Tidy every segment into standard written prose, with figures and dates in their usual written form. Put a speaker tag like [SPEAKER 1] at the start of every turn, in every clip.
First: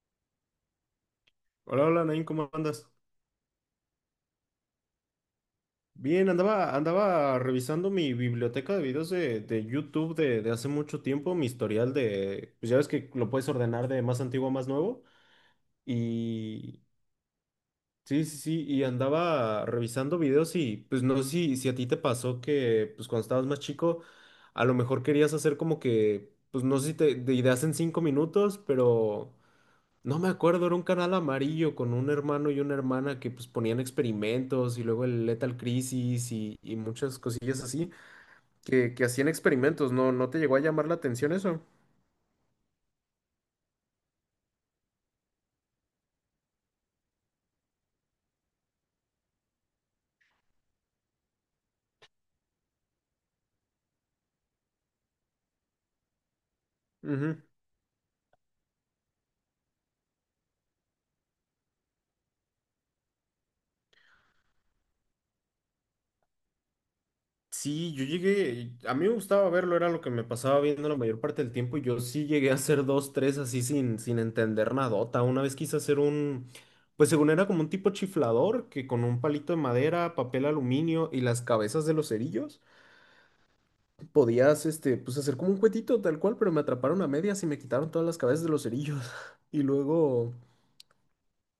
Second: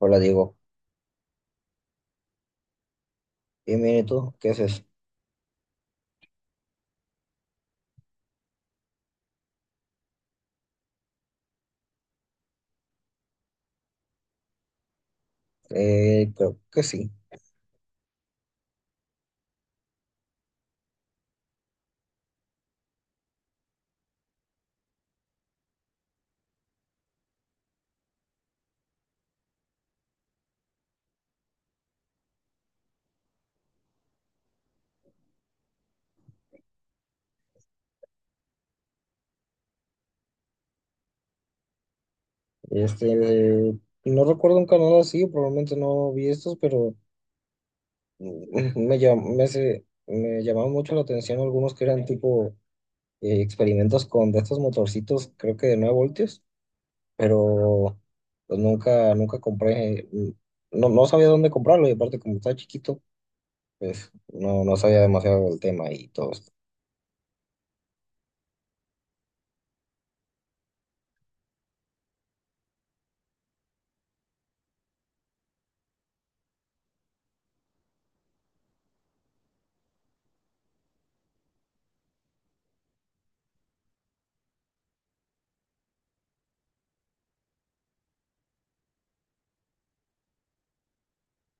[SPEAKER 1] Hola Diego,
[SPEAKER 2] Hola, hola, Nain, ¿cómo andas?
[SPEAKER 1] bien, bien, ¿y tú? ¿Qué haces?
[SPEAKER 2] Bien, andaba revisando mi biblioteca de videos de YouTube de hace mucho tiempo, mi historial de, pues ya ves que lo puedes ordenar de más antiguo a más nuevo.
[SPEAKER 1] Creo que
[SPEAKER 2] Y
[SPEAKER 1] sí.
[SPEAKER 2] sí, sí, sí, y andaba revisando videos y pues no sé si a ti te pasó que pues cuando estabas más chico, a lo mejor querías hacer como que, pues no sé si te, de ideas en cinco minutos, pero... No me acuerdo, era un canal amarillo con un hermano y una hermana que pues ponían experimentos y luego el Lethal Crisis y muchas cosillas así que hacían experimentos, ¿no? ¿No te llegó a llamar la atención eso?
[SPEAKER 1] Este, eh, no recuerdo un canal así, probablemente no vi estos, pero me llamaron mucho la atención algunos que eran tipo experimentos con de estos motorcitos, creo que de 9 voltios,
[SPEAKER 2] Ujú.
[SPEAKER 1] pero pues nunca compré, no, no sabía dónde comprarlo y aparte como estaba chiquito, pues no, no sabía demasiado del tema y todo esto.
[SPEAKER 2] Sí, yo llegué, a mí me gustaba verlo, era lo que me pasaba viendo la mayor parte del tiempo y yo sí llegué a hacer dos, tres así sin entender nadota. Una vez quise hacer un, pues según era como un tipo chiflador que con un palito de madera, papel aluminio y las cabezas de los cerillos podías, este, pues hacer como un cuetito tal cual, pero me atraparon a medias y me quitaron todas las cabezas de los cerillos. Y luego,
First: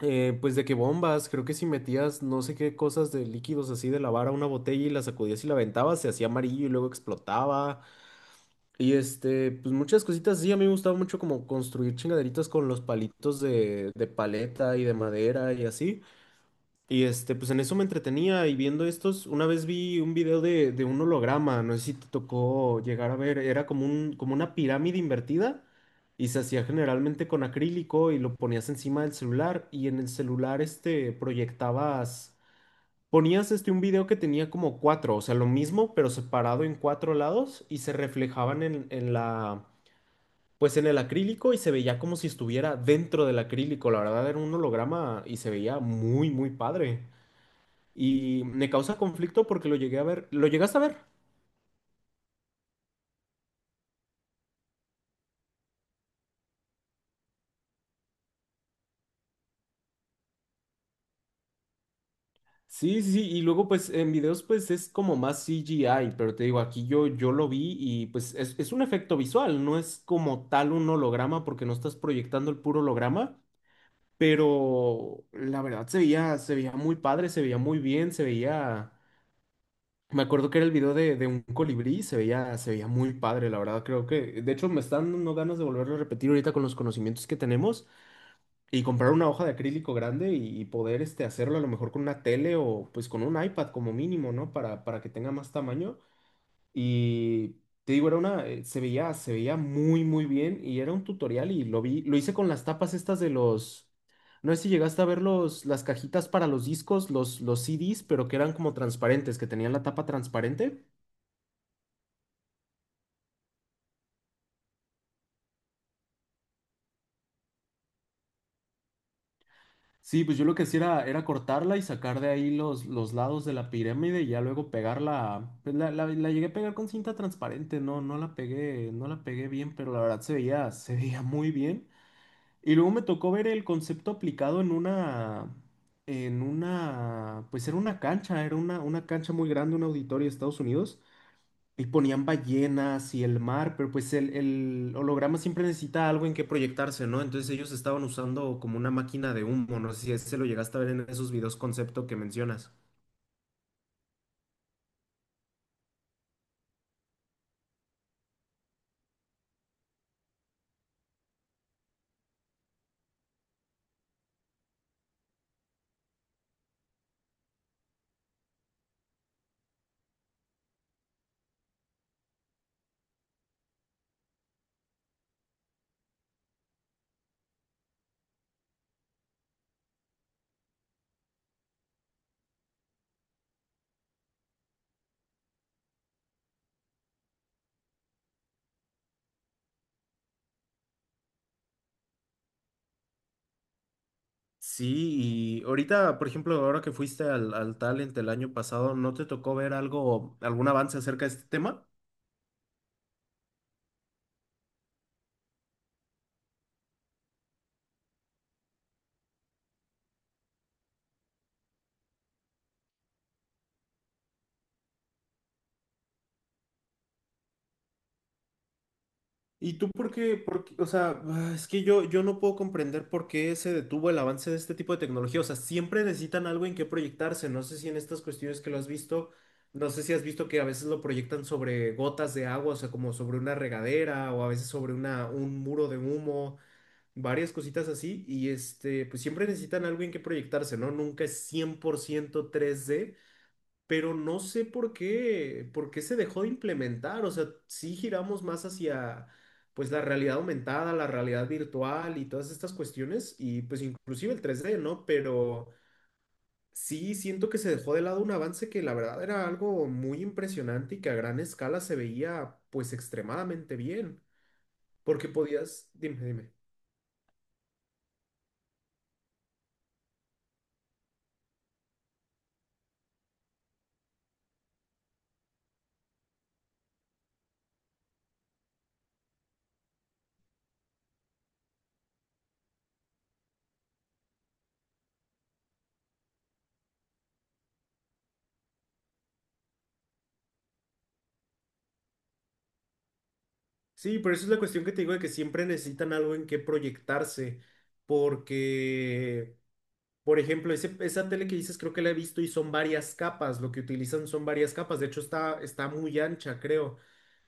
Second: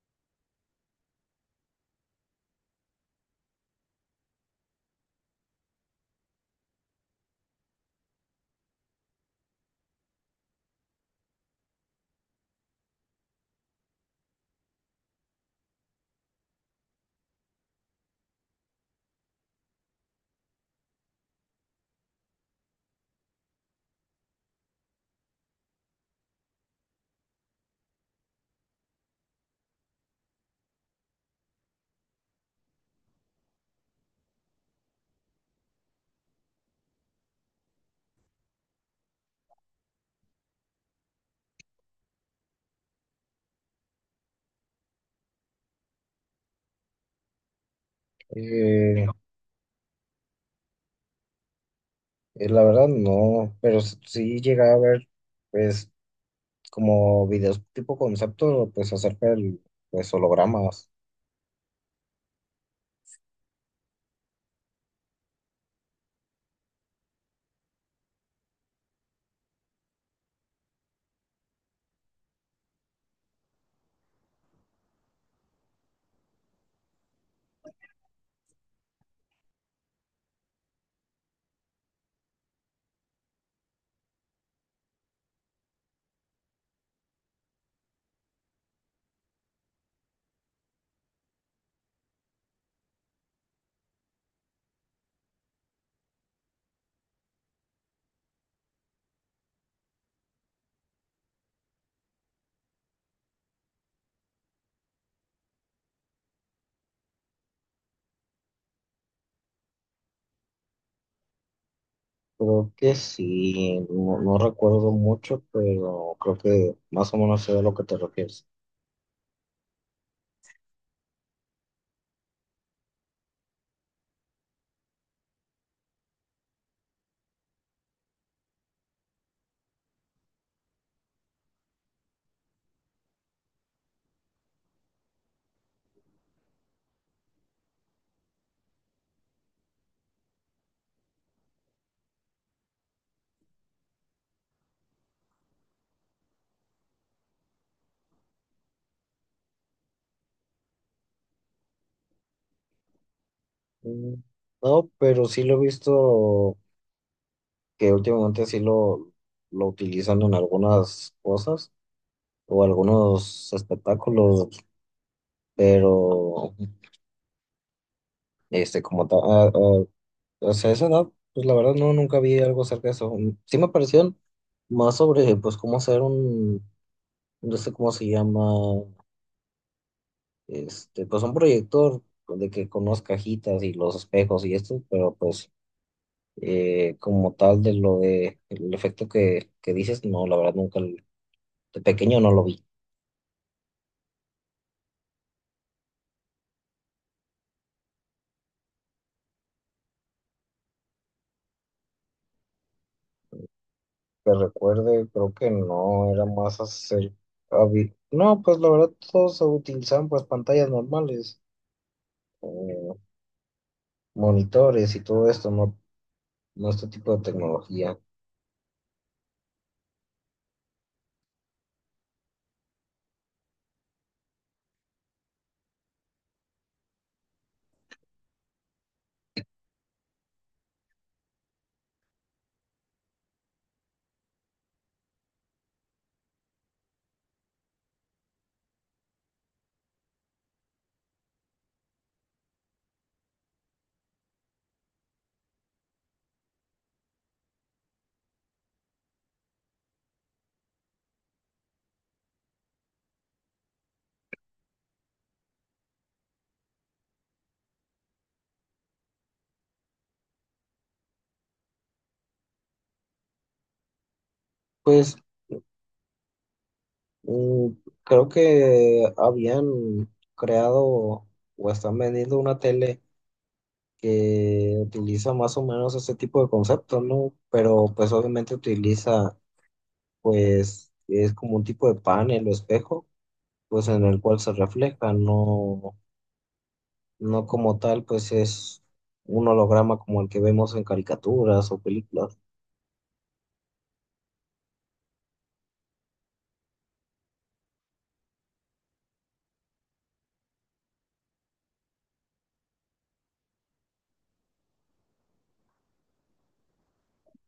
[SPEAKER 2] pues de que bombas, creo que si metías no sé qué cosas de líquidos así de lavar a una botella y la sacudías y la aventabas, se hacía amarillo y luego explotaba. Y este, pues muchas cositas así. A mí me gustaba mucho como construir chingaderitas con los palitos de paleta y de madera y así. Y este, pues en eso me entretenía y viendo estos, una vez vi un video de un holograma, no sé si te tocó llegar a ver, era como un, como una pirámide invertida y se hacía generalmente con acrílico y lo ponías encima del celular y en el celular este proyectabas, ponías este un video que tenía como cuatro, o sea, lo mismo pero separado en cuatro lados y se reflejaban en la, pues en el acrílico y se veía como si estuviera dentro del acrílico, la verdad era un holograma y se veía muy, muy padre. Y me causa
[SPEAKER 1] Eh,
[SPEAKER 2] conflicto porque lo llegué a ver. ¿Lo llegaste a ver?
[SPEAKER 1] La verdad no, pero sí llegué a ver pues como videos tipo concepto pues acerca del pues hologramas.
[SPEAKER 2] Sí, sí, sí. Y luego, pues, en videos, pues, es como más CGI, pero te digo, aquí yo, yo lo vi y, pues, es un efecto visual, no es como tal un holograma porque no estás proyectando el puro holograma, pero la verdad se veía muy padre, se veía muy bien, se veía... Me acuerdo que era el video de un colibrí, se veía muy padre, la verdad, creo que... De hecho, me están dando ganas de volverlo a repetir ahorita con los conocimientos que tenemos. Y comprar una hoja de acrílico grande y poder este, hacerlo a lo mejor con una tele o pues con un iPad como mínimo, ¿no? Para que tenga más tamaño. Y te digo, era una, se veía muy, muy bien y era un tutorial y lo vi, lo hice con las tapas estas de los, no sé si llegaste a ver los, las cajitas para los discos, los CDs, pero que eran como transparentes, que tenían la tapa transparente.
[SPEAKER 1] Creo que sí, no, no recuerdo mucho, pero creo que más o menos sé a lo que te refieres.
[SPEAKER 2] Sí, pues yo lo que hacía era cortarla y sacar de ahí los lados de la pirámide y ya luego pegarla. Pues la llegué a pegar con cinta transparente, no, no la pegué, no la pegué bien, pero la verdad se veía muy bien. Y luego me tocó ver el concepto aplicado en una, pues era una cancha muy grande, un auditorio de Estados Unidos. Y ponían ballenas y el mar, pero pues el holograma siempre necesita algo en que proyectarse, ¿no? Entonces ellos estaban usando como una máquina de humo, no sé si ese lo llegaste a ver en esos videos concepto que mencionas.
[SPEAKER 1] Mm, no, pero sí lo he visto. Que últimamente lo utilizan en algunas cosas o algunos espectáculos, pero este como tal, o sea, esa edad, pues la verdad no, nunca vi algo acerca de eso. Mm, sí me parecieron más sobre, pues, cómo hacer no sé cómo se llama, pues un proyector de que con unas cajitas y los espejos y esto, pero pues como tal de lo de el efecto que dices, no, la verdad nunca, l- de pequeño no lo vi.
[SPEAKER 2] Sí, y ahorita, por ejemplo, ahora que fuiste al Talent el año pasado, ¿no te tocó ver algo, algún avance acerca de este tema?
[SPEAKER 1] Que recuerde, creo que no, era más no, pues la verdad todos utilizaban pues pantallas normales, eh, monitores y todo esto, ¿no? Nuestro tipo de tecnología.
[SPEAKER 2] ¿Y tú por qué- o sea, ah, es que yo no puedo comprender por qué se detuvo el avance de este tipo de tecnología. O sea, siempre necesitan algo en qué proyectarse. No sé si en estas cuestiones que lo has visto, no sé si has visto que a veces lo proyectan sobre gotas de agua, o sea, como sobre una regadera o a veces sobre una, un muro de humo, varias cositas así. Y este, pues siempre necesitan algo en qué proyectarse, ¿no? Nunca es cien por ciento tres d, pero no sé por qué se dejó de implementar. O sea, sí giramos más hacia, pues, la realidad aumentada, la realidad virtual y todas estas cuestiones, y pues inclusive el tres d, ¿no? Pero sí siento que se dejó de lado un avance que la verdad era algo muy impresionante y que a gran escala se veía, pues, extremadamente bien,
[SPEAKER 1] Pues
[SPEAKER 2] porque podías, dime, dime.
[SPEAKER 1] mm, creo que habían creado o están vendiendo una tele que utiliza más o menos ese tipo de conceptos, ¿no? Pero pues obviamente pues es como un tipo de panel o espejo, pues en el cual se refleja, no, no como tal, pues es un holograma como el que vemos en caricaturas o películas.
[SPEAKER 2] Sí, pero eso es la cuestión que te digo de que siempre necesitan algo en qué proyectarse, porque... Por ejemplo, ese- esa tele que dices creo que la he visto y son varias capas, lo que utilizan son varias capas, de hecho está, está muy ancha, creo,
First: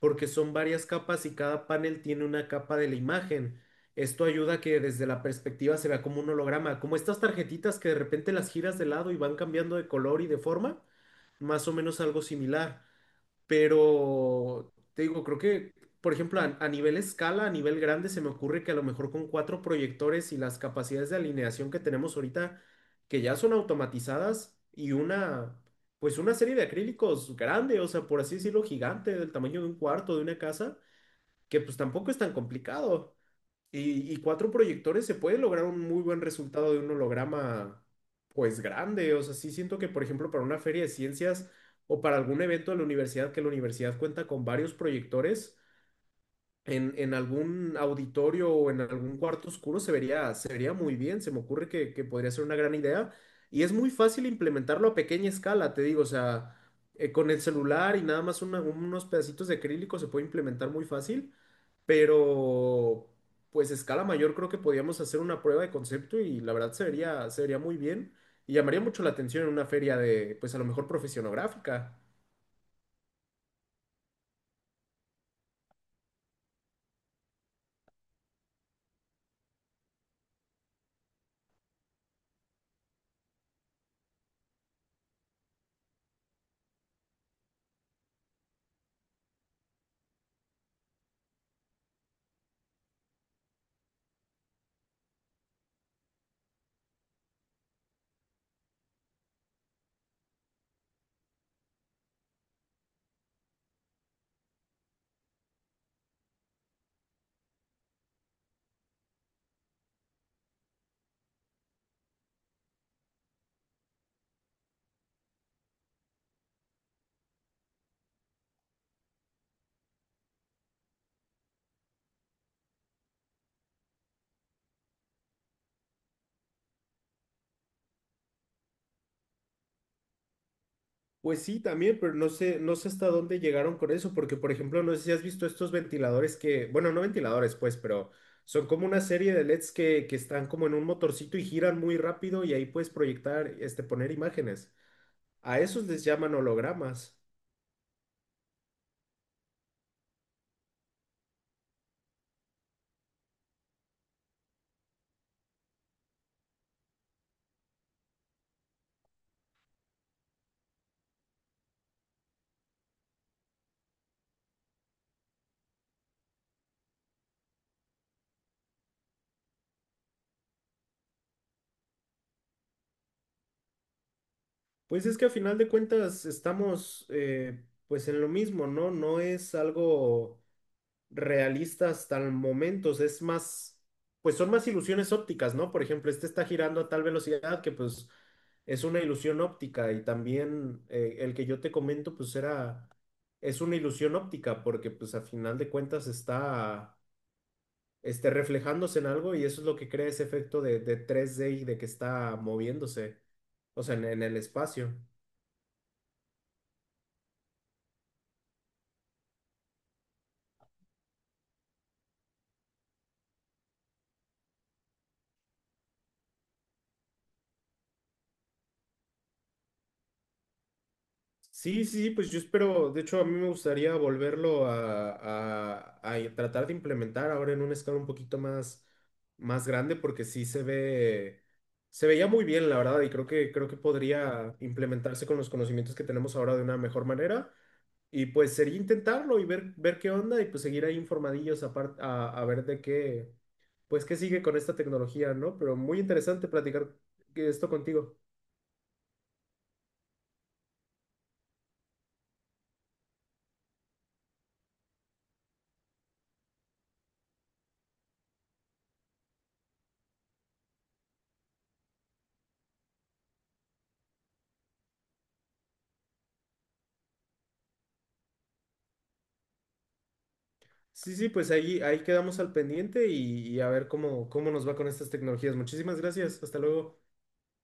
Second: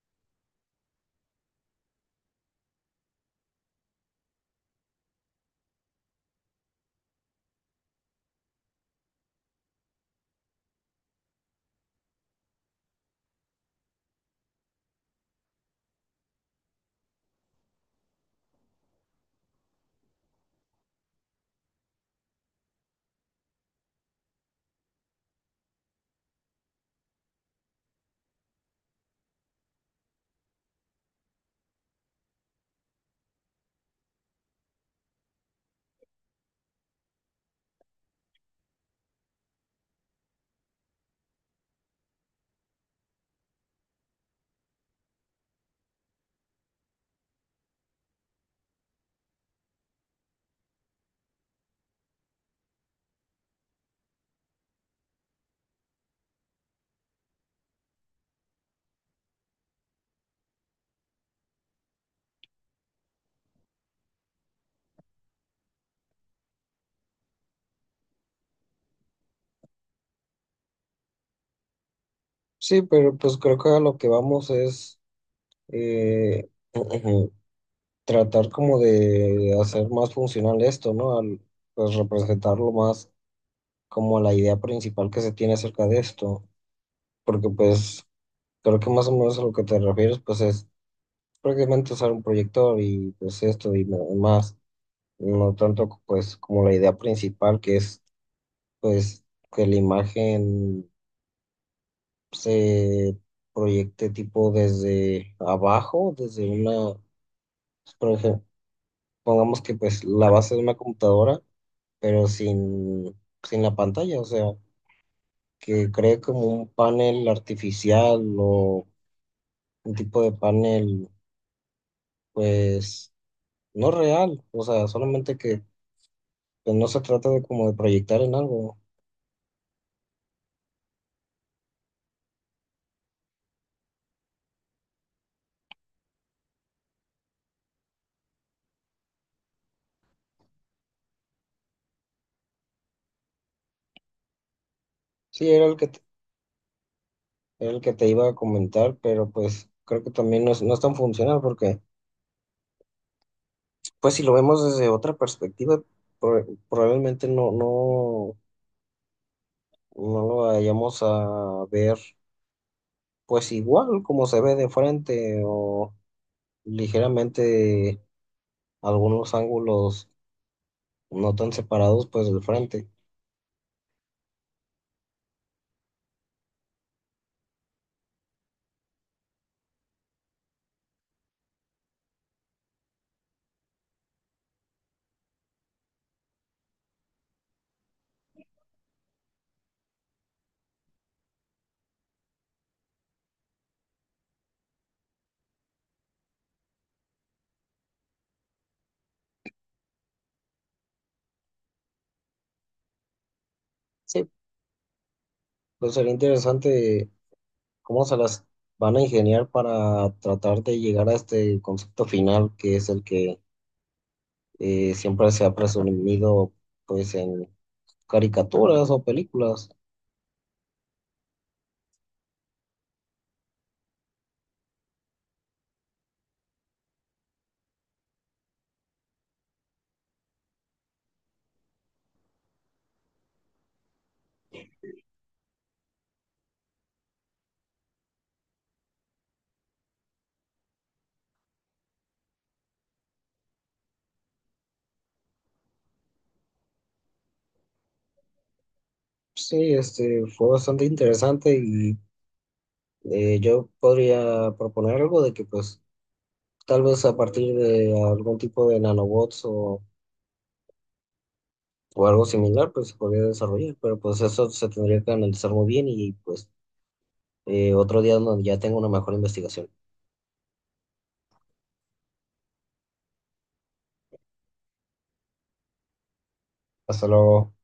[SPEAKER 2] porque son varias capas y cada panel tiene una capa de la imagen. Esto ayuda a que desde la perspectiva se vea como un holograma, como estas tarjetitas que de repente las giras de lado y van cambiando de color y de forma, más o menos algo similar. Pero te digo, creo que, por ejemplo, a nivel escala, a nivel grande, se me ocurre que a lo mejor con cuatro proyectores y las capacidades de alineación que tenemos ahorita, que ya son automatizadas, y una, pues una serie de acrílicos grande, o sea, por así decirlo, gigante, del tamaño de un cuarto, de una casa, que pues tampoco es tan complicado. Y cuatro proyectores se puede lograr un muy buen resultado de un holograma, pues grande. O sea, sí siento que, por ejemplo, para una feria de ciencias o para algún evento de la universidad, que la universidad cuenta con varios proyectores, en algún auditorio o en algún cuarto oscuro se vería muy bien. Se me ocurre que podría ser una gran idea. Y es muy fácil implementarlo a pequeña escala, te digo. O sea, con el celular y nada más una- unos pedacitos de acrílico se puede implementar muy fácil, pero pues a escala mayor creo que podíamos hacer una prueba de concepto y la verdad se vería muy bien y llamaría mucho la atención en una feria de, pues a lo mejor profesionográfica.
[SPEAKER 1] Sí, pero pues creo que a lo que vamos es… eh, tratar como de hacer más funcional esto, ¿no? Al, pues representarlo más como la idea principal que se tiene acerca de esto, porque pues creo que más o menos a lo que te refieres pues es prácticamente usar un proyector y pues esto y nada más, no tanto pues como la idea principal que es pues que la imagen se proyecte tipo desde abajo, desde una, por ejemplo, pongamos que pues la base de una computadora pero sin la pantalla, o sea, que cree como un panel artificial o un tipo de panel, pues, no real, o sea, solamente que pues, no se trata de como de proyectar en algo.
[SPEAKER 2] Pues sí, también, pero no sé, no sé hasta dónde llegaron con eso, porque por ejemplo, no sé si has visto estos ventiladores que, bueno, no ventiladores, pues, pero son como una serie de LEDs que están como en un motorcito y giran muy rápido y ahí puedes proyectar, este, poner imágenes.
[SPEAKER 1] Sí,
[SPEAKER 2] A
[SPEAKER 1] era el
[SPEAKER 2] esos
[SPEAKER 1] que te,
[SPEAKER 2] les llaman hologramas.
[SPEAKER 1] Era el que te iba a comentar, pero pues creo que también no es, no es tan funcional porque, pues, si lo vemos desde otra perspectiva, probablemente no lo vayamos a ver, pues, igual como se ve de frente o ligeramente algunos ángulos no tan separados pues del frente.
[SPEAKER 2] Pues es que a final de cuentas estamos pues en lo mismo, ¿no? No es algo realista hasta el momento, o sea, es más, pues son más ilusiones ópticas, ¿no? Por ejemplo, este está girando a tal velocidad que pues es una ilusión óptica y también, el que yo te comento pues era, es una ilusión óptica porque pues a final de cuentas está este, reflejándose en algo y eso es lo que crea ese efecto de tres d y de que está moviéndose, o sea, en
[SPEAKER 1] Sí,
[SPEAKER 2] el espacio.
[SPEAKER 1] pues sería interesante cómo se las van a ingeniar para tratar de llegar a este concepto final que es el que siempre se ha presumido pues en caricaturas o películas.
[SPEAKER 2] Sí, sí, sí, pues yo espero, de hecho a mí me gustaría volverlo a tratar de implementar ahora en una escala un poquito más, más grande porque sí se ve, se veía muy bien la verdad y creo que podría implementarse con los conocimientos que tenemos ahora de una mejor manera y pues sería intentarlo y ver, ver qué onda y pues seguir ahí informadillos apar- a ver de qué, pues qué sigue con esta tecnología, ¿no? Pero muy interesante platicar esto contigo.
[SPEAKER 1] Sí, este fue bastante interesante y yo podría proponer algo de que pues tal vez a partir de algún tipo de nanobots o algo similar, pues se podría desarrollar, pero pues eso se tendría que analizar muy bien y pues otro día donde ya tengo una mejor investigación.
[SPEAKER 2] Sí, sí, pues ahí, ahí quedamos al pendiente y a ver cómo, cómo nos va con estas tecnologías. Muchísimas gracias. Hasta luego.
[SPEAKER 1] Hasta luego.